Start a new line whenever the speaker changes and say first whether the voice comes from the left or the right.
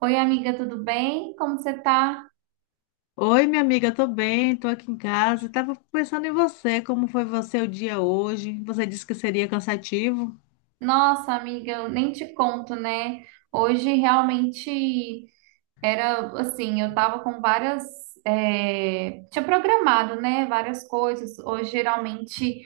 right: Oi, amiga, tudo bem? Como você tá?
left: Oi, minha amiga, tô bem, tô aqui em casa. Tava pensando em você, como foi você o dia hoje? Você disse que seria cansativo.
right: Nossa, amiga, eu nem te conto, né? Hoje realmente. Era assim, eu tava com várias. Tinha programado, né? Várias coisas. Hoje, geralmente,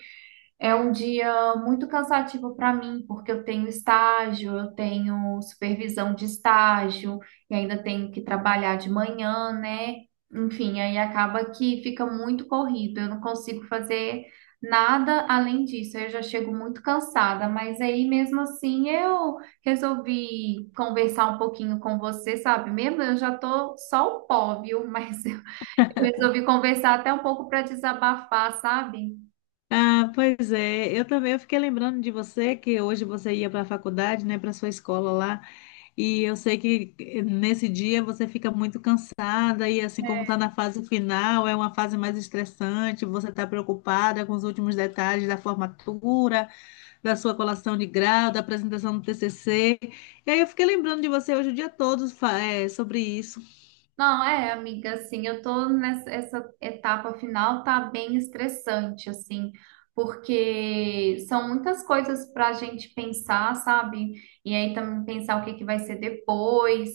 right: é um dia muito cansativo para mim, porque eu tenho estágio, eu tenho supervisão de estágio, e ainda tenho que trabalhar de manhã, né? Enfim, aí acaba que fica muito corrido. Eu não consigo fazer nada além disso. Eu já chego muito cansada, mas aí mesmo assim eu resolvi conversar um pouquinho com você, sabe? Mesmo eu já tô só o pó, viu? Mas eu resolvi conversar até um pouco para desabafar, sabe?
left: Ah, pois é. Eu também, eu fiquei lembrando de você que hoje você ia para a faculdade, né, para sua escola lá. E eu sei que nesse dia você fica muito cansada e assim como
right: É.
left: tá na fase final, é uma fase mais estressante, você tá preocupada com os últimos detalhes da formatura, da sua colação de grau, da apresentação do TCC. E aí eu fiquei lembrando de você hoje o dia todo, sobre isso.
right: Não, é, amiga, assim, eu tô nessa essa etapa final, tá bem estressante, assim, porque são muitas coisas pra gente pensar, sabe? E aí também pensar o que que vai ser depois.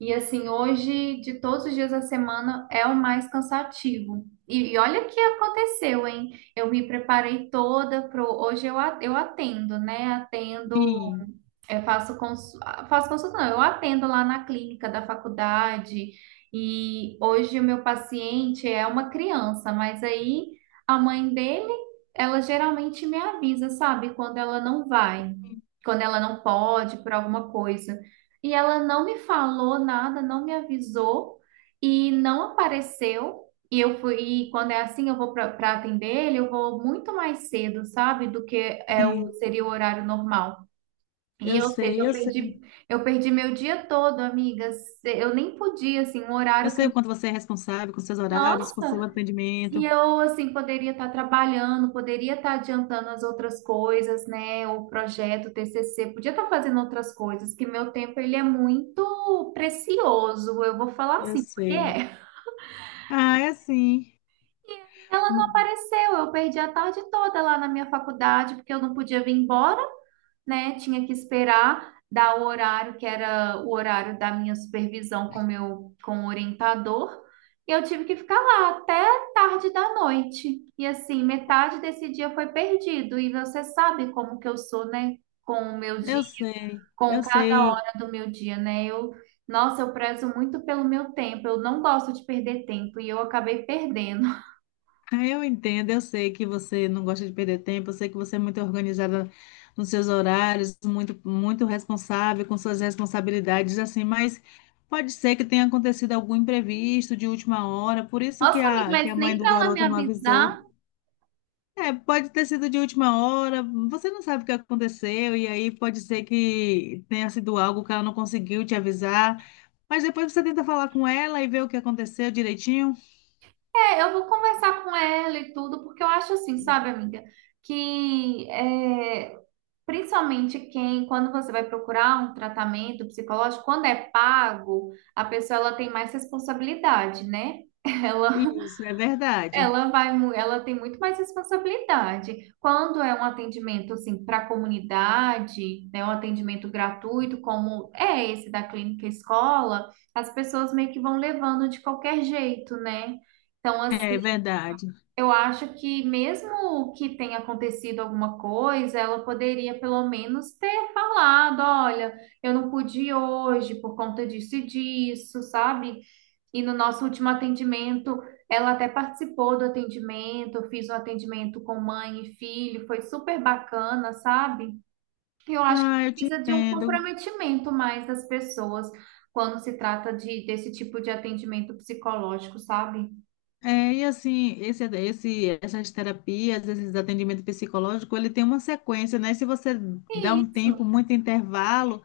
right: E assim, hoje, de todos os dias da semana, é o mais cansativo. E, olha o que aconteceu, hein? Eu me preparei toda pro. Hoje eu, eu atendo, né? Atendo,
left: Sim,
right: eu faço, cons... faço consulta, não, eu atendo lá na clínica da faculdade e hoje o meu paciente é uma criança, mas aí a mãe dele, ela geralmente me avisa, sabe, quando ela não vai, quando ela não pode por alguma coisa. E ela não me falou nada, não me avisou e não apareceu. E eu fui, e quando é assim, eu vou para atender ele, eu vou muito mais cedo, sabe, do que é o,
left: sim,
right: seria o horário normal. E,
left: eu
right: ou seja,
left: sei, eu sei.
right: eu perdi meu dia todo, amigas. Eu nem podia, assim, um
left: Eu
right: horário que
left: sei
right: eu...
left: o quanto você é responsável com seus horários, com seu
right: Nossa! E
left: atendimento.
right: eu, assim, poderia estar trabalhando, poderia estar adiantando as outras coisas, né? O projeto, o TCC, podia estar fazendo outras coisas, que meu tempo, ele é muito precioso. Eu vou falar
left: Eu
right: assim, porque
left: sei.
right: é.
left: Ah, é assim.
right: E ela não
left: Hum.
right: apareceu. Eu perdi a tarde toda lá na minha faculdade, porque eu não podia vir embora, né? Tinha que esperar dar o horário, que era o horário da minha supervisão com o orientador. E eu tive que ficar lá até tarde da noite. E assim, metade desse dia foi perdido. E você sabe como que eu sou, né? Com o meu dia,
left: Eu sei,
right: com
left: eu
right: cada
left: sei.
right: hora do meu dia, né? Eu, nossa, eu prezo muito pelo meu tempo. Eu não gosto de perder tempo e eu acabei perdendo.
left: Ah, eu entendo, eu sei que você não gosta de perder tempo, eu sei que você é muito organizada nos seus horários, muito, muito responsável com suas responsabilidades, assim, mas pode ser que tenha acontecido algum imprevisto de última hora, por isso que
right: Nossa, amiga,
left: a, que
right: mas
left: a mãe
right: nem
left: do
right: para ela me
left: garoto não avisou.
right: avisar.
left: É, pode ter sido de última hora, você não sabe o que aconteceu, e aí pode ser que tenha sido algo que ela não conseguiu te avisar, mas depois você tenta falar com ela e ver o que aconteceu direitinho.
right: É, eu vou conversar com ela e tudo, porque eu acho assim, sabe, amiga, que é, principalmente quem, quando você vai procurar um tratamento psicológico, quando é pago, a pessoa ela tem mais responsabilidade, né? Ela
left: Isso, é verdade.
right: Ela vai, ela tem muito mais responsabilidade. Quando é um atendimento assim para a comunidade, né, um atendimento gratuito, como é esse da clínica escola, as pessoas meio que vão levando de qualquer jeito, né? Então, assim,
left: É verdade.
right: eu acho que mesmo que tenha acontecido alguma coisa, ela poderia pelo menos ter falado, olha, eu não pude ir hoje por conta disso e disso, sabe? E no nosso último atendimento, ela até participou do atendimento, eu fiz um atendimento com mãe e filho, foi super bacana, sabe? Eu acho que
left: Ah, eu te
right: precisa de um
left: entendo.
right: comprometimento mais das pessoas quando se trata desse tipo de atendimento psicológico, sabe?
left: É, e assim, essas terapias, esses atendimentos psicológicos, ele tem uma sequência, né? Se você dá um tempo,
right: Isso.
left: muito intervalo,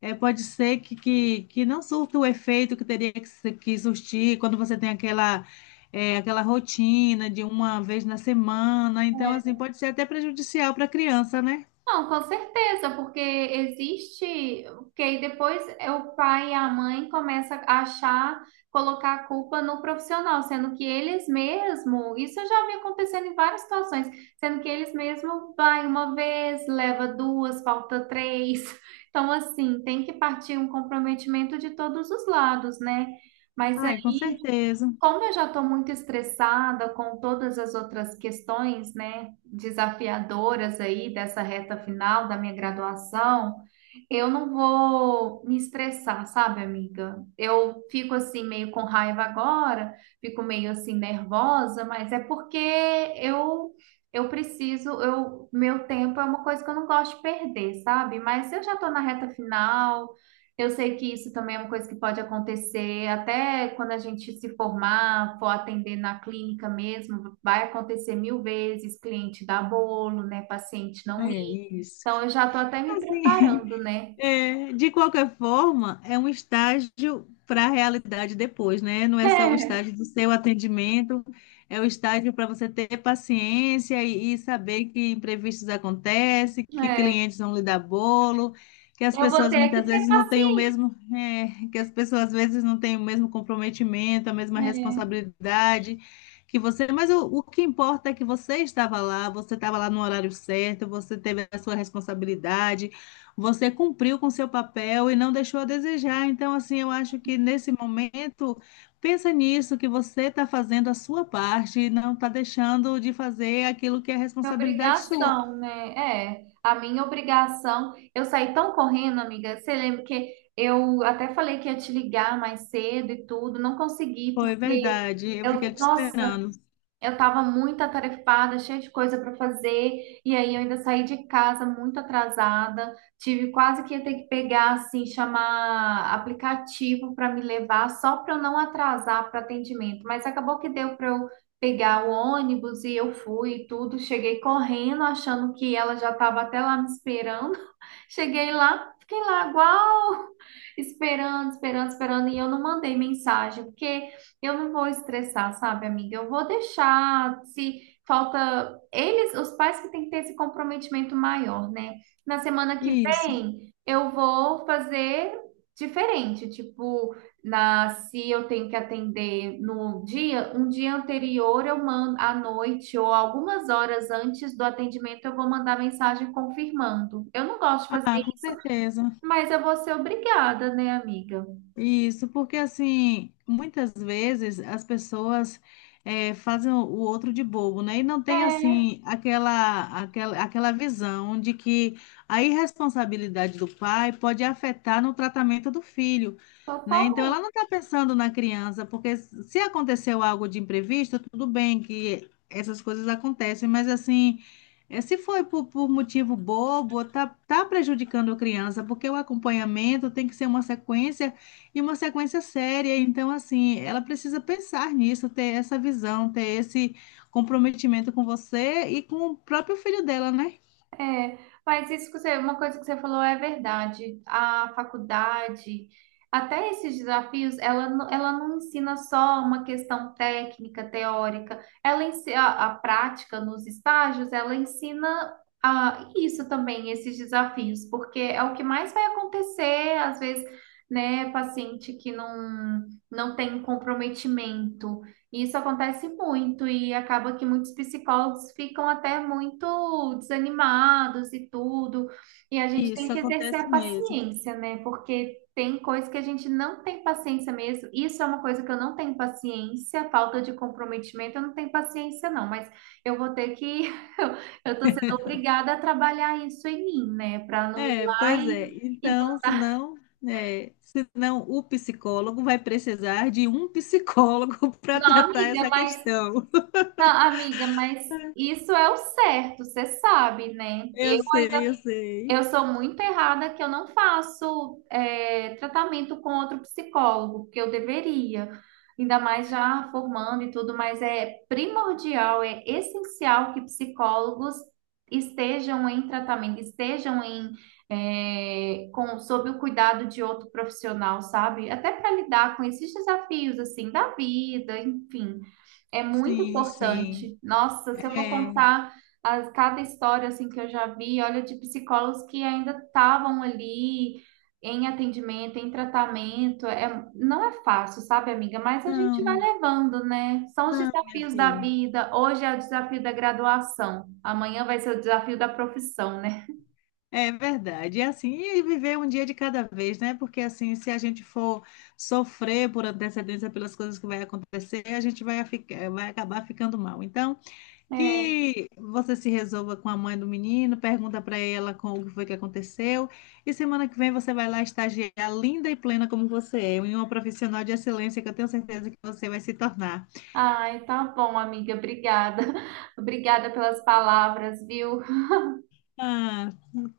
left: é, pode ser que não surta o efeito que teria que, se- que surtir quando você tem aquela, é, aquela rotina de uma vez na semana. Então, assim,
right: É.
left: pode ser até prejudicial para a criança, né?
right: Não, com certeza, porque existe, porque aí depois é o pai e a mãe começa a achar, colocar a culpa no profissional, sendo que eles mesmo, isso eu já vi acontecendo em várias situações, sendo que eles mesmo vai uma vez, leva duas, falta três. Então, assim, tem que partir um comprometimento de todos os lados, né? Mas
left: Ai, com
right: aí
left: certeza.
right: como eu já estou muito estressada com todas as outras questões, né, desafiadoras aí dessa reta final da minha graduação, eu não vou me estressar, sabe, amiga? Eu fico assim meio com raiva agora, fico meio assim nervosa, mas é porque eu eu preciso, eu meu tempo é uma coisa que eu não gosto de perder, sabe? Mas eu já estou na reta final. Eu sei que isso também é uma coisa que pode acontecer, até quando a gente se formar, for atender na clínica mesmo, vai acontecer 1.000 vezes, cliente dá bolo, né? Paciente não ir.
left: É isso.
right: Então eu já tô até me
left: Assim.
right: preparando, né?
left: É, de qualquer forma, é um estágio para a realidade depois, né? Não é só o estágio do seu atendimento, é o estágio para você ter paciência e saber que imprevistos acontecem, que
right: É, é.
left: clientes vão lhe dar bolo, que as
right: Eu vou
left: pessoas
right: ter que
left: muitas
right: ter
left: vezes não têm o
right: paciência,
left: mesmo, que as pessoas às vezes não têm o mesmo comprometimento, a mesma
right: né?
left: responsabilidade que você, mas o que importa é que você estava lá no horário certo, você teve a sua responsabilidade. Você cumpriu com seu papel e não deixou a desejar. Então, assim, eu acho que nesse momento, pensa nisso, que você está fazendo a sua parte e não está deixando de fazer aquilo que é
right: Minha
left: responsabilidade sua.
right: obrigação, né? É, a minha obrigação. Eu saí tão correndo, amiga. Você lembra que eu até falei que ia te ligar mais cedo e tudo, não consegui,
left: Foi
right: porque
left: verdade. Eu
right: eu,
left: fiquei te
right: nossa,
left: esperando.
right: eu estava muito atarefada, cheia de coisa para fazer, e aí eu ainda saí de casa muito atrasada. Tive quase que ia ter que pegar, assim, chamar aplicativo para me levar, só para eu não atrasar para atendimento. Mas acabou que deu para eu pegar o ônibus e eu fui e tudo. Cheguei correndo, achando que ela já estava até lá me esperando. Cheguei lá, fiquei lá, igual esperando, esperando, esperando, e eu não mandei mensagem, porque eu não vou estressar, sabe, amiga? Eu vou deixar, se falta eles, os pais que têm que ter esse comprometimento maior, né? Na semana que
left: Isso.
right: vem eu vou fazer diferente, tipo, na se eu tenho que atender no dia, um dia anterior eu mando à noite ou algumas horas antes do atendimento eu vou mandar mensagem confirmando. Eu não gosto de fazer
left: Ah, com
right: isso.
left: certeza.
right: Mas eu vou ser obrigada, né, amiga?
left: Isso, porque assim, muitas vezes as pessoas fazem o outro de bobo, né? E não tem
right: É,
left: assim aquela visão de que a irresponsabilidade do pai pode afetar no tratamento do filho, né? Então ela
right: totalmente.
left: não está pensando na criança, porque se aconteceu algo de imprevisto, tudo bem que essas coisas acontecem, mas assim, se foi por motivo bobo, tá, tá prejudicando a criança, porque o acompanhamento tem que ser uma sequência e uma sequência séria, então assim, ela precisa pensar nisso, ter essa visão, ter esse comprometimento com você e com o próprio filho dela, né?
right: É, mas isso que você, uma coisa que você falou é verdade. A faculdade, até esses desafios, ela não ensina só uma questão técnica, teórica. Ela ensina a prática nos estágios, ela ensina isso também, esses desafios, porque é o que mais vai acontecer, às vezes, né, paciente que não tem comprometimento. E isso acontece muito e acaba que muitos psicólogos ficam até muito desanimados e tudo. E a gente tem
left: Isso
right: que exercer
left: acontece
right: a
left: mesmo.
right: paciência, né? Porque tem coisa que a gente não tem paciência mesmo. Isso é uma coisa que eu não tenho paciência, falta de comprometimento, eu não tenho paciência não, mas eu vou ter que eu eu tô sendo obrigada a trabalhar isso em mim, né? Para não ir
left: É,
right: lá
left: pois é.
right: e
left: Então, senão, senão o psicólogo vai precisar de um psicólogo para
right: não,
left: tratar
right: amiga,
left: essa
right: mas
left: questão.
right: Não, amiga, mas isso é o certo, você sabe, né?
left: Eu sei, eu sei.
right: Eu sou muito errada que eu não faço é, tratamento com outro psicólogo, porque eu deveria, ainda mais já formando e tudo, mas é primordial, é essencial que psicólogos estejam em tratamento, estejam em é, com, sob o cuidado de outro profissional, sabe? Até para lidar com esses desafios assim da vida, enfim, é muito
left: Sim, sim.
right: importante. Nossa, se eu for
left: É.
right: contar cada história assim que eu já vi, olha, de psicólogos que ainda estavam ali em atendimento, em tratamento, é, não é fácil, sabe, amiga? Mas a gente vai
left: Não,
right: levando, né? São os
left: não, minha
right: desafios da
left: filha.
right: vida. Hoje é o desafio da graduação, amanhã vai ser o desafio da profissão, né?
left: É verdade. E assim, e viver um dia de cada vez, né? Porque assim, se a gente for sofrer por antecedência pelas coisas que vai acontecer, a gente vai, ficar, vai acabar ficando mal. Então,
right: É.
left: que você se resolva com a mãe do menino, pergunta para ela com o que foi que aconteceu, e semana que vem você vai lá estagiar linda e plena como você é, e uma profissional de excelência que eu tenho certeza que você vai se tornar.
right: Ai, tá bom, amiga, obrigada. Obrigada pelas palavras, viu?
left: Ah,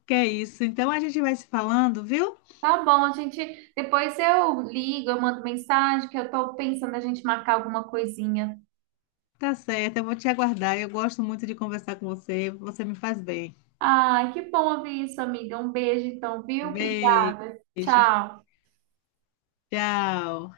left: que é isso. Então a gente vai se falando, viu?
right: Tá bom, a gente. Depois eu ligo, eu mando mensagem, que eu tô pensando a gente marcar alguma coisinha.
left: Tá certo, eu vou te aguardar. Eu gosto muito de conversar com você. Você me faz bem.
right: Ai, que bom ouvir isso, amiga. Um beijo, então, viu? Obrigada.
left: Beijo.
right: Tchau.
left: Tchau.